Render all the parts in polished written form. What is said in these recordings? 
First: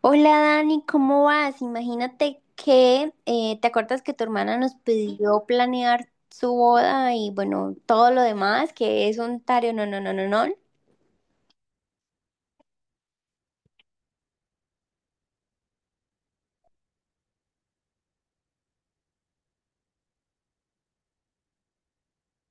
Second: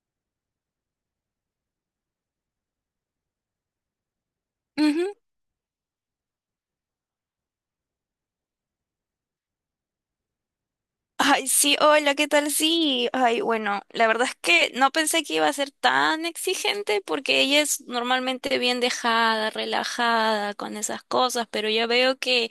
Hola Dani, ¿cómo vas? Imagínate que te acuerdas que tu hermana nos Ujú. pidió planear su boda y bueno, todo lo demás, que es un tario, no, no, no, no, no. Ay, sí, hola, ¿qué tal? Sí, ay, bueno, la verdad es que no pensé que iba a ser tan exigente porque ella es normalmente bien dejada, relajada con esas cosas, pero ya veo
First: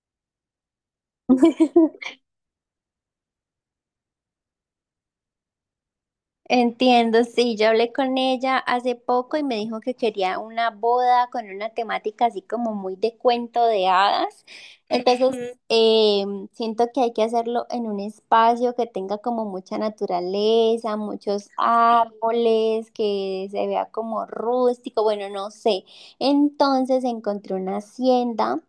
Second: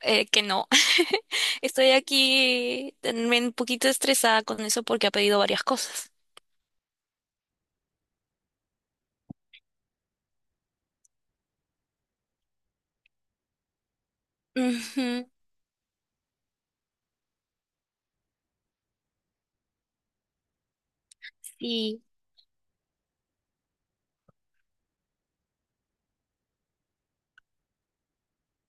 que no. Estoy aquí también un poquito estresada con eso porque ha pedido varias cosas. Entiendo, sí, yo hablé con ella hace poco y me dijo que quería una boda con una temática así como muy de cuento de hadas. Ujú. Entonces, Ujú. Siento que hay que hacerlo en un espacio que tenga como mucha naturaleza, muchos Sí. árboles, que se vea como rústico, bueno, no sé. Entonces encontré una hacienda.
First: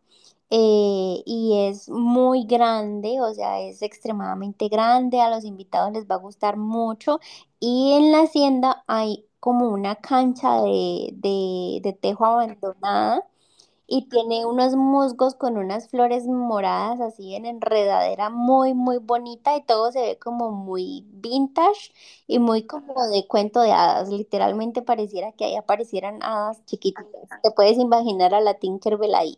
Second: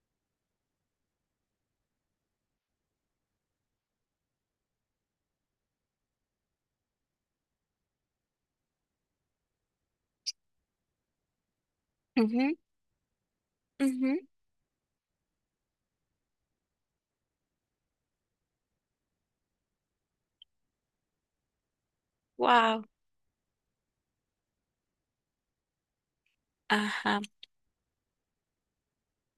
Y es muy grande, o sea, es extremadamente grande, a los invitados les va a gustar mucho. Y en la hacienda hay como una cancha de tejo Ujú, abandonada y ujú. tiene unos musgos con unas flores moradas así en enredadera muy bonita y todo se ve como muy vintage y muy Wow. como de cuento de hadas. Literalmente pareciera que ahí aparecieran hadas Ajá. chiquititas. Te puedes imaginar a la Tinkerbell ahí.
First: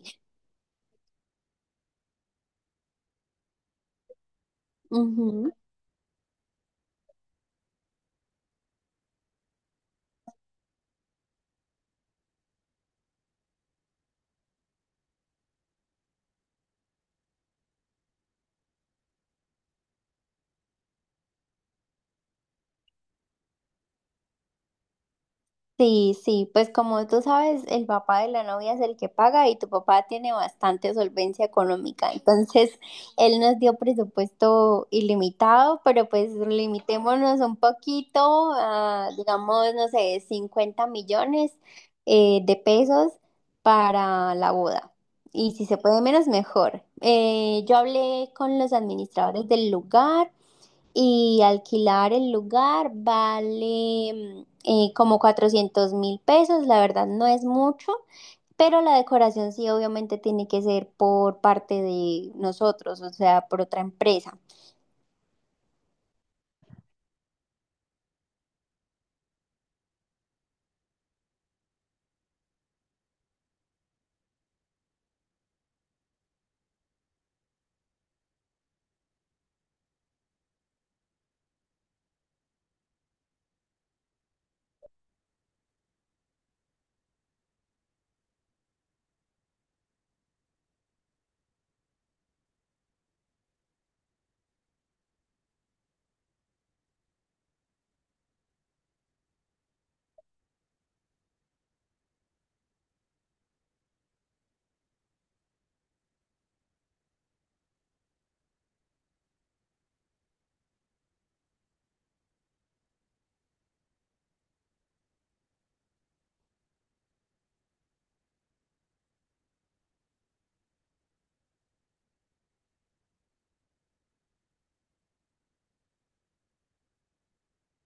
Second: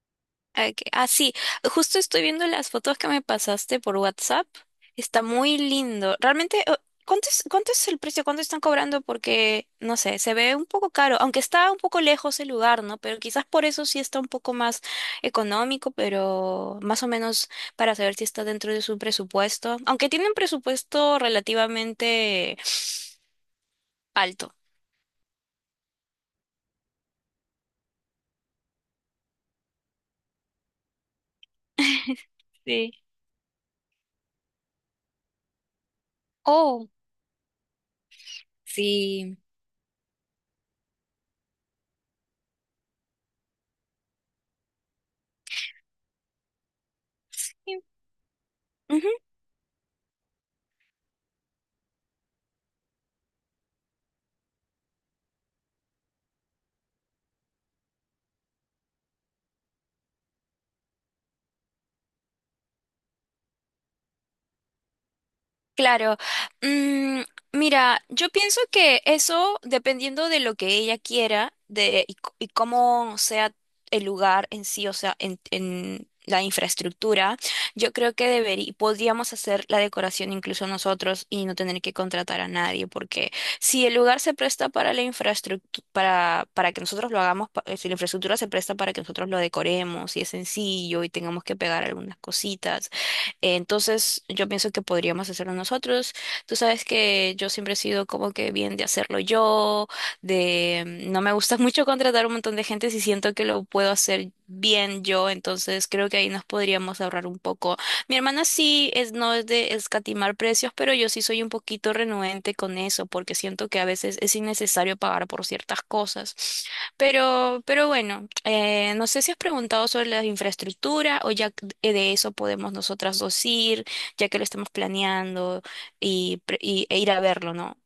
Ah, ok. Ah, sí, justo estoy viendo las fotos que me pasaste por WhatsApp. Está Ujú. muy lindo. Realmente, ¿cuánto es el precio? ¿Cuánto están cobrando? Porque, no sé, se ve un poco caro, aunque está un poco lejos el lugar, ¿no? Pero quizás por eso sí está un poco más económico, pero más o menos para saber si está dentro de su presupuesto. Aunque tiene un presupuesto relativamente alto. Sí, sí, pues como tú sabes, el papá de la novia es el que paga y tu papá tiene bastante solvencia económica. Entonces, Sí. él nos dio presupuesto ilimitado, pero pues Oh, limitémonos un poquito a, sí. digamos, no sé, 50 millones de pesos para la boda. Y si se puede menos, mejor. Yo hablé con los Sí. administradores del lugar. Y alquilar el lugar vale como 400 mil pesos, la verdad no es mucho, pero la decoración sí obviamente tiene que ser por parte de nosotros, o sea, por otra empresa. Claro. Mm, mira, yo pienso que eso, dependiendo de lo que ella quiera y cómo sea el lugar en sí, o sea, en la infraestructura, yo creo que podríamos hacer la decoración incluso nosotros y no tener que contratar a nadie, porque si el lugar se presta para la infraestructura, para que nosotros lo hagamos, si la infraestructura se presta para que nosotros lo decoremos y es sencillo y tengamos que pegar algunas cositas. Entonces, yo pienso que podríamos hacerlo nosotros. Tú sabes que yo siempre he sido como que bien de hacerlo yo, de no me gusta mucho contratar un montón de gente si siento que lo puedo hacer bien yo, entonces creo que ahí nos podríamos ahorrar un poco. Mi hermana sí es no es de escatimar precios, pero yo sí soy un poquito renuente con eso porque siento que a veces es innecesario pagar por ciertas cosas. Pero bueno, no sé si has preguntado sobre la infraestructura o ya de eso podemos nosotras dos ir, ya que lo estamos planeando y e ir a verlo, ¿no?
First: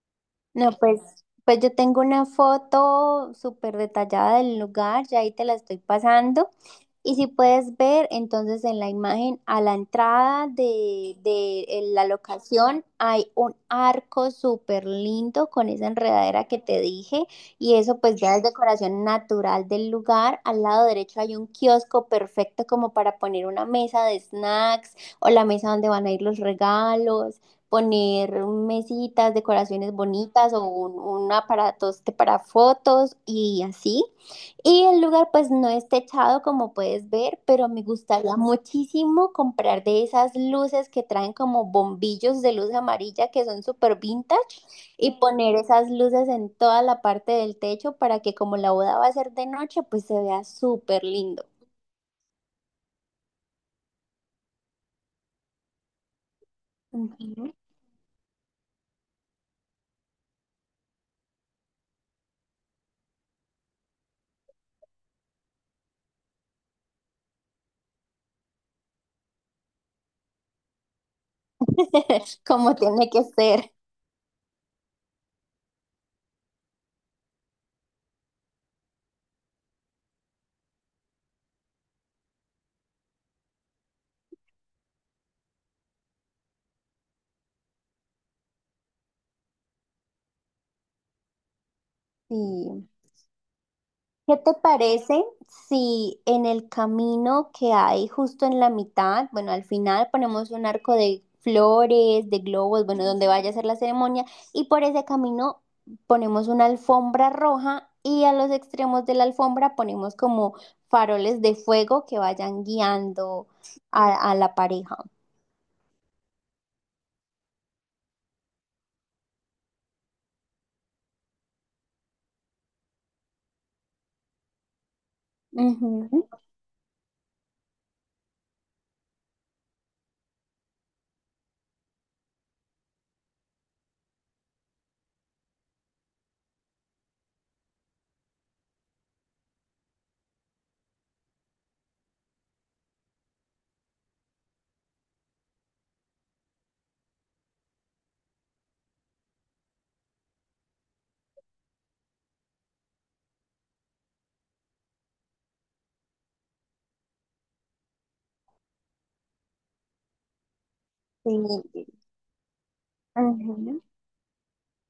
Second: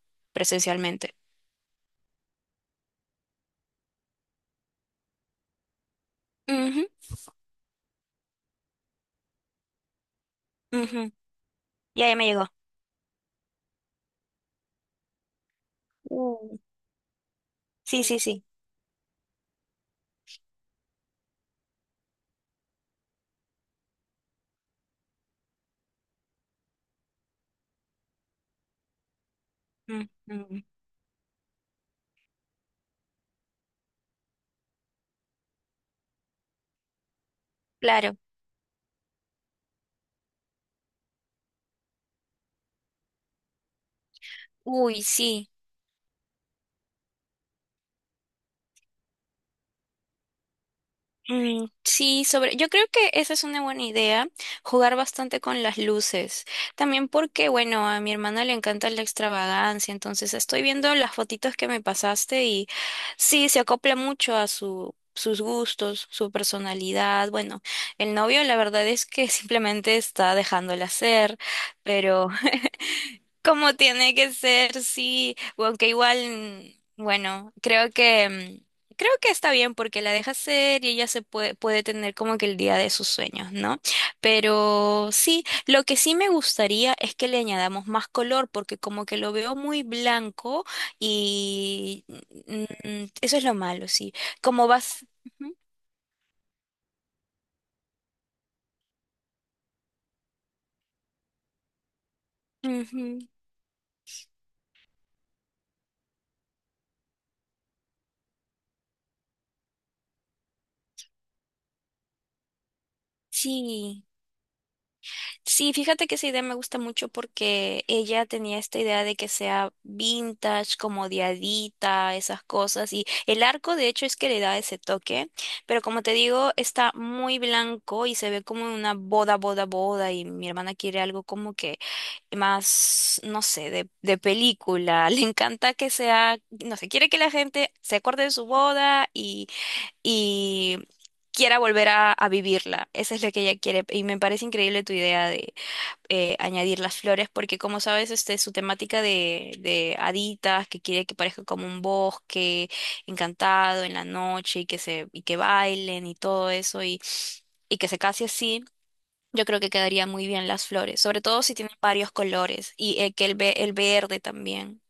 No, pues, Presencialmente. pues yo tengo una foto súper detallada del lugar, ya ahí te la estoy pasando. Ujú, Y si puedes ver, entonces en la imagen a la entrada ujú. de en la Ya, ya me llegó. locación hay un arco súper lindo con esa enredadera Uh, que te dije y eso sí, pues sí, ya es sí. decoración natural del lugar. Al lado derecho hay un kiosco perfecto como para poner una mesa de snacks o la mesa donde van a ir los regalos poner mesitas, decoraciones Mm, bonitas o mm. Un aparato este para fotos y así. Y el lugar pues no es techado como puedes ver, pero me Claro. gustaría muchísimo comprar de esas luces que traen como bombillos de luz amarilla que son súper vintage Uy, y sí. poner esas luces en toda la parte del techo para que como la boda va a ser de noche pues se vea súper lindo. Mm, sí, sobre, yo creo que esa es una buena idea, jugar bastante con las luces. También porque, Ujú. bueno, a mi hermana le encanta la extravagancia, entonces estoy viendo las fotitos que me pasaste y sí, se acopla mucho a sus gustos, su personalidad. Bueno, el novio la verdad es que simplemente está dejándola ser, pero Como tiene que ser. como tiene que ser, sí. O aunque igual, bueno, creo que está bien porque la deja ser y ella puede tener como que el día de sus sueños, ¿no? Pero sí, lo que sí me gustaría es que le añadamos más color porque como que lo veo muy blanco y Sí. Eso es lo malo, sí. ¿Qué te Como vas... parece Ujú, si en el camino que hay justo en la mitad, bueno, al final ponemos un arco de flores, de globos, bueno, ujú. donde vaya a ser la ceremonia, y por ese camino ponemos una alfombra roja y a los extremos de la alfombra ponemos como faroles de fuego que vayan guiando Sí. A la pareja? Sí, fíjate que esa idea me gusta mucho porque ella tenía esta idea de que sea vintage, como diadita, esas cosas. Y el arco, de hecho, es que le da ese toque. Pero como te Ujú, digo, está muy blanco y se ve como una boda, boda, boda. Y mi hermana quiere algo como que más, no sé, de película. Le encanta que sea, no sé, quiere que la gente se acuerde de su boda y quiera volver a vivirla. Esa es la que ella quiere. Y me parece increíble tu idea añadir las flores, porque como sabes, este, su temática de haditas, que quiere que parezca como un bosque encantado en la noche y y que bailen y todo eso y que se case así. Yo creo que quedaría muy bien las flores, sobre todo si tienen sí, varios colores y el ujú. verde también.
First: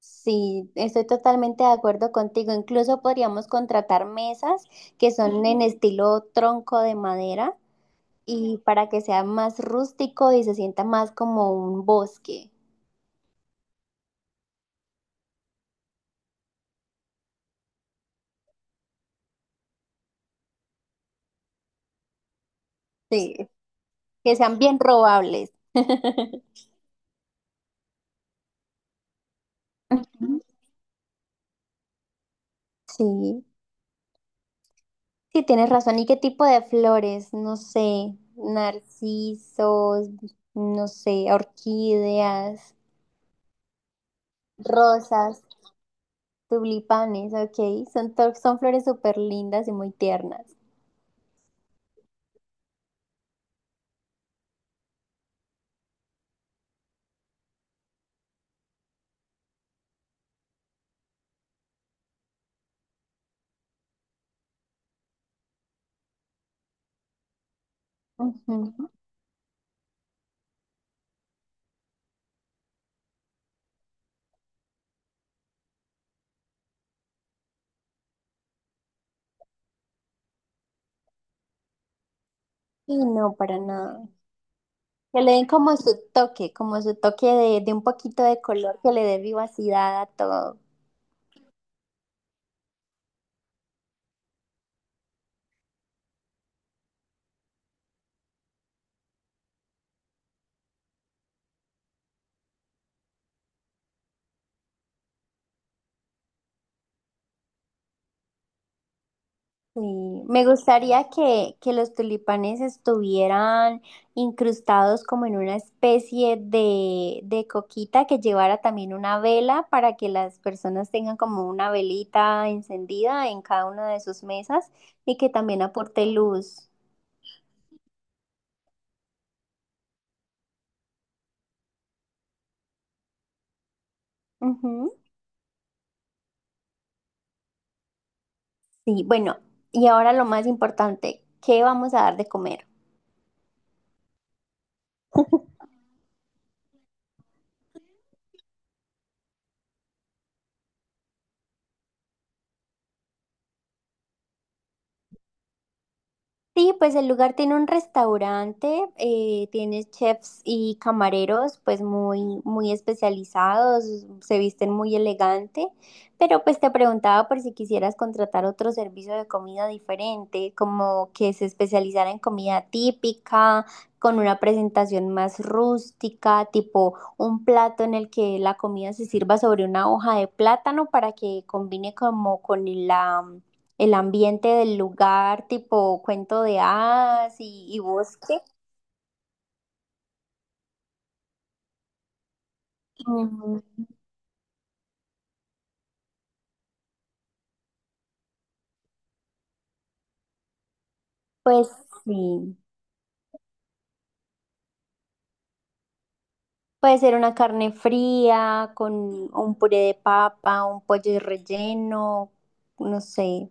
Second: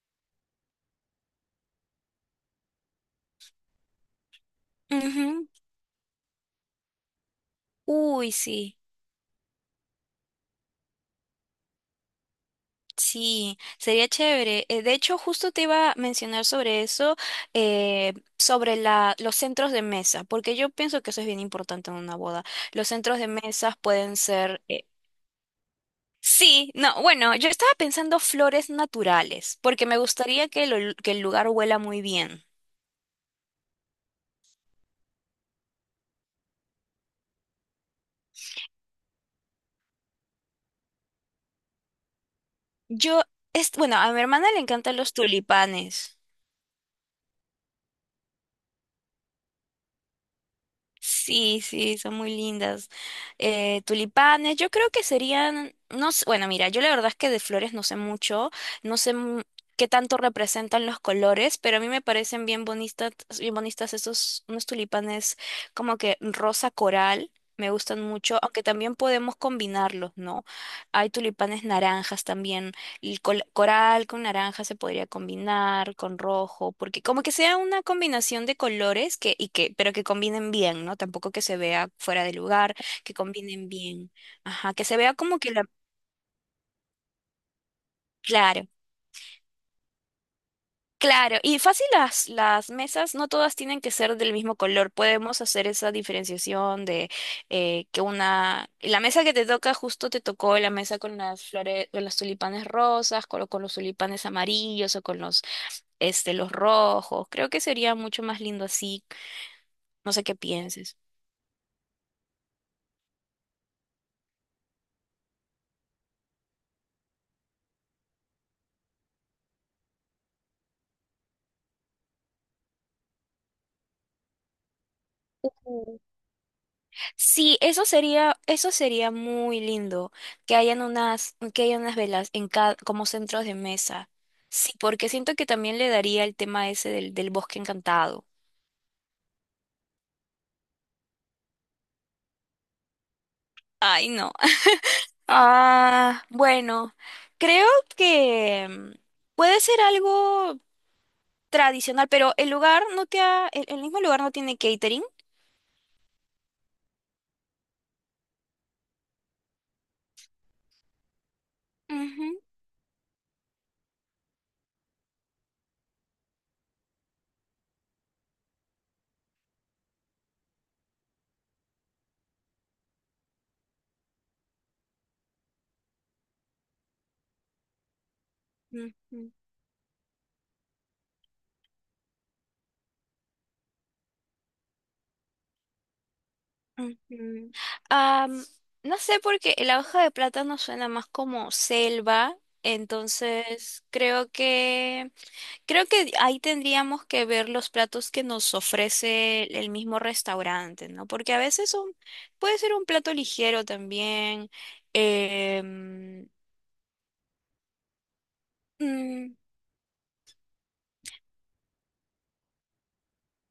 Sí, estoy totalmente de acuerdo contigo. Incluso podríamos contratar mesas que son Ujú. en estilo tronco de madera Uy, y sí. para que sea más rústico y se sienta más como un bosque. Sí, sería chévere. De hecho, justo te iba a mencionar sobre eso, sobre los centros de mesa, porque yo pienso que eso es bien importante en una boda. Los centros de Sí, mesas pueden que sean ser... bien robables. sí, no, bueno, yo estaba pensando flores naturales, porque me Ujú. gustaría que, que el lugar huela muy bien. Sí, sí, tienes razón. ¿Y qué tipo de flores? No sé, narcisos, no sé, orquídeas, Yo, es, bueno, a mi hermana le encantan los rosas, tulipanes. tulipanes, ok. Son, son flores súper lindas y muy tiernas. Sí, sí, son muy lindas. Tulipanes, yo creo que serían, no sé, bueno, mira, yo la verdad es que de flores no sé mucho, no sé mu- qué tanto representan los colores, pero a mí me parecen bien bonitas esos, unos tulipanes como que rosa coral. Me gustan mucho, aunque Ujú. también podemos combinarlos, ¿no? Hay tulipanes naranjas también. Coral con naranja se podría combinar con rojo, porque como que sea una combinación de colores pero que combinen bien, ¿no? Tampoco que se vea fuera de lugar, Y que no, para combinen nada. bien. Ajá, que se vea Que le como den que la... como su toque de un poquito de Claro, color, que le dé vivacidad a todo. claro. Y fácil las mesas, no todas tienen que ser del mismo color. Podemos hacer esa diferenciación de La mesa que te toca justo te tocó la mesa con las flores, con los tulipanes rosas, con los tulipanes amarillos o con los este, los rojos. Creo que sería mucho más lindo así. No sé Sí. qué Me pienses. gustaría que los tulipanes estuvieran incrustados como en una especie de coquita que llevara también una vela para que las personas tengan como una velita encendida en cada una de sus mesas y que también Ujú. aporte luz. Sí, eso sería muy lindo, que hayan unas velas en cada, como centros de mesa. Sí, Ujú. porque siento que también le daría el tema ese del bosque encantado. Sí, bueno, y ahora lo más importante, ¿qué vamos a dar de comer? Ay, no. Ah, bueno, creo que mm, puede ser algo tradicional, pero el mismo lugar no tiene catering. Sí, pues el lugar tiene un restaurante, tiene chefs y camareros pues Ujú, muy especializados, se visten muy elegante, pero pues te preguntaba por si quisieras contratar otro servicio de comida diferente, como que se especializara en comida típica, con una presentación más rústica, tipo un plato en el que la comida se ujú, sirva sobre una hoja de plátano para que combine como con la el ambiente del lugar, tipo cuento de hadas ujú. Y bosque. Am, no sé porque la hoja de plátano suena más como selva, Mm. entonces creo que creo que ahí tendríamos que ver los platos que nos ofrece el mismo restaurante, ¿no? Porque a Pues veces son, sí, puede ser un plato ligero también. em, puede ser una carne fría con mm, un puré de papa, un pollo relleno, no sé.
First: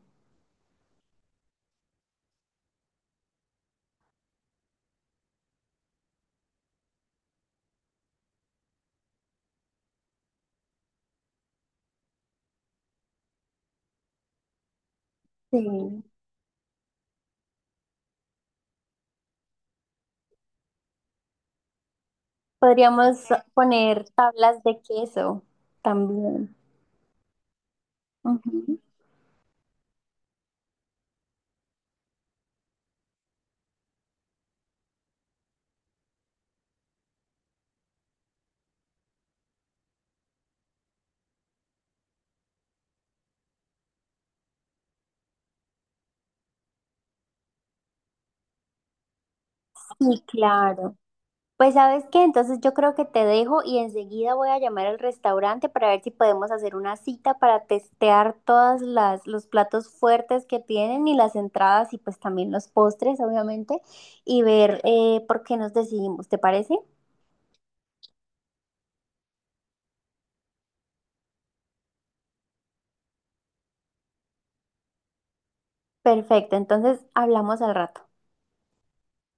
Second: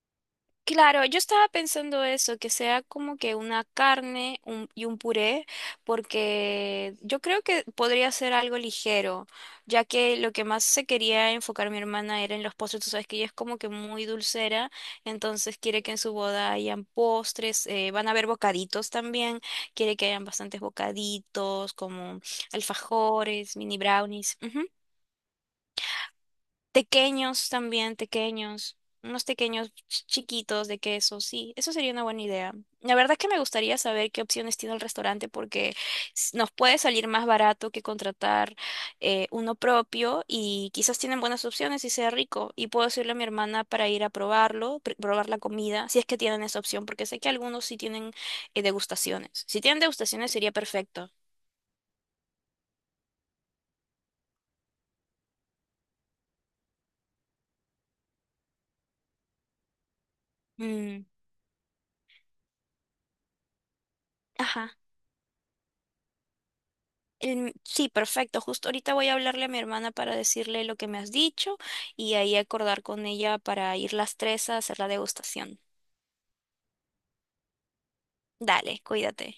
Claro, yo estaba pensando eso, que sea como que una carne y un puré, porque yo creo que podría ser algo ligero, ya que lo que más se quería enfocar mi hermana era en los postres, tú sabes que ella es como que muy dulcera, entonces quiere que en Sí. su boda hayan postres, van a haber bocaditos también, quiere que hayan bastantes bocaditos como Podríamos alfajores, mini poner brownies. tablas de queso también. Tequeños también, tequeños, Ujú. unos tequeños chiquitos de queso, sí, eso sería una buena idea. La verdad es que me gustaría saber qué opciones tiene el restaurante porque nos puede salir más barato que contratar uno propio y quizás tienen buenas opciones y sea rico. Y puedo decirle a mi hermana para ir a probarlo, probar la comida, si es que tienen esa opción, porque sé que algunos sí tienen degustaciones. Si tienen Sí, degustaciones sería claro. perfecto. Pues sabes qué, entonces yo creo que te dejo y enseguida voy a llamar al restaurante para ver si podemos hacer una cita para testear todas las los platos fuertes que Mm, tienen y las entradas y pues también los postres, obviamente, y ajá. ver por qué nos decidimos, ¿te parece? Sí, perfecto. Justo ahorita voy a hablarle a mi hermana para decirle lo que me has dicho y ahí acordar con ella para ir las tres a hacer la degustación. Perfecto, entonces hablamos al rato. Dale, cuídate.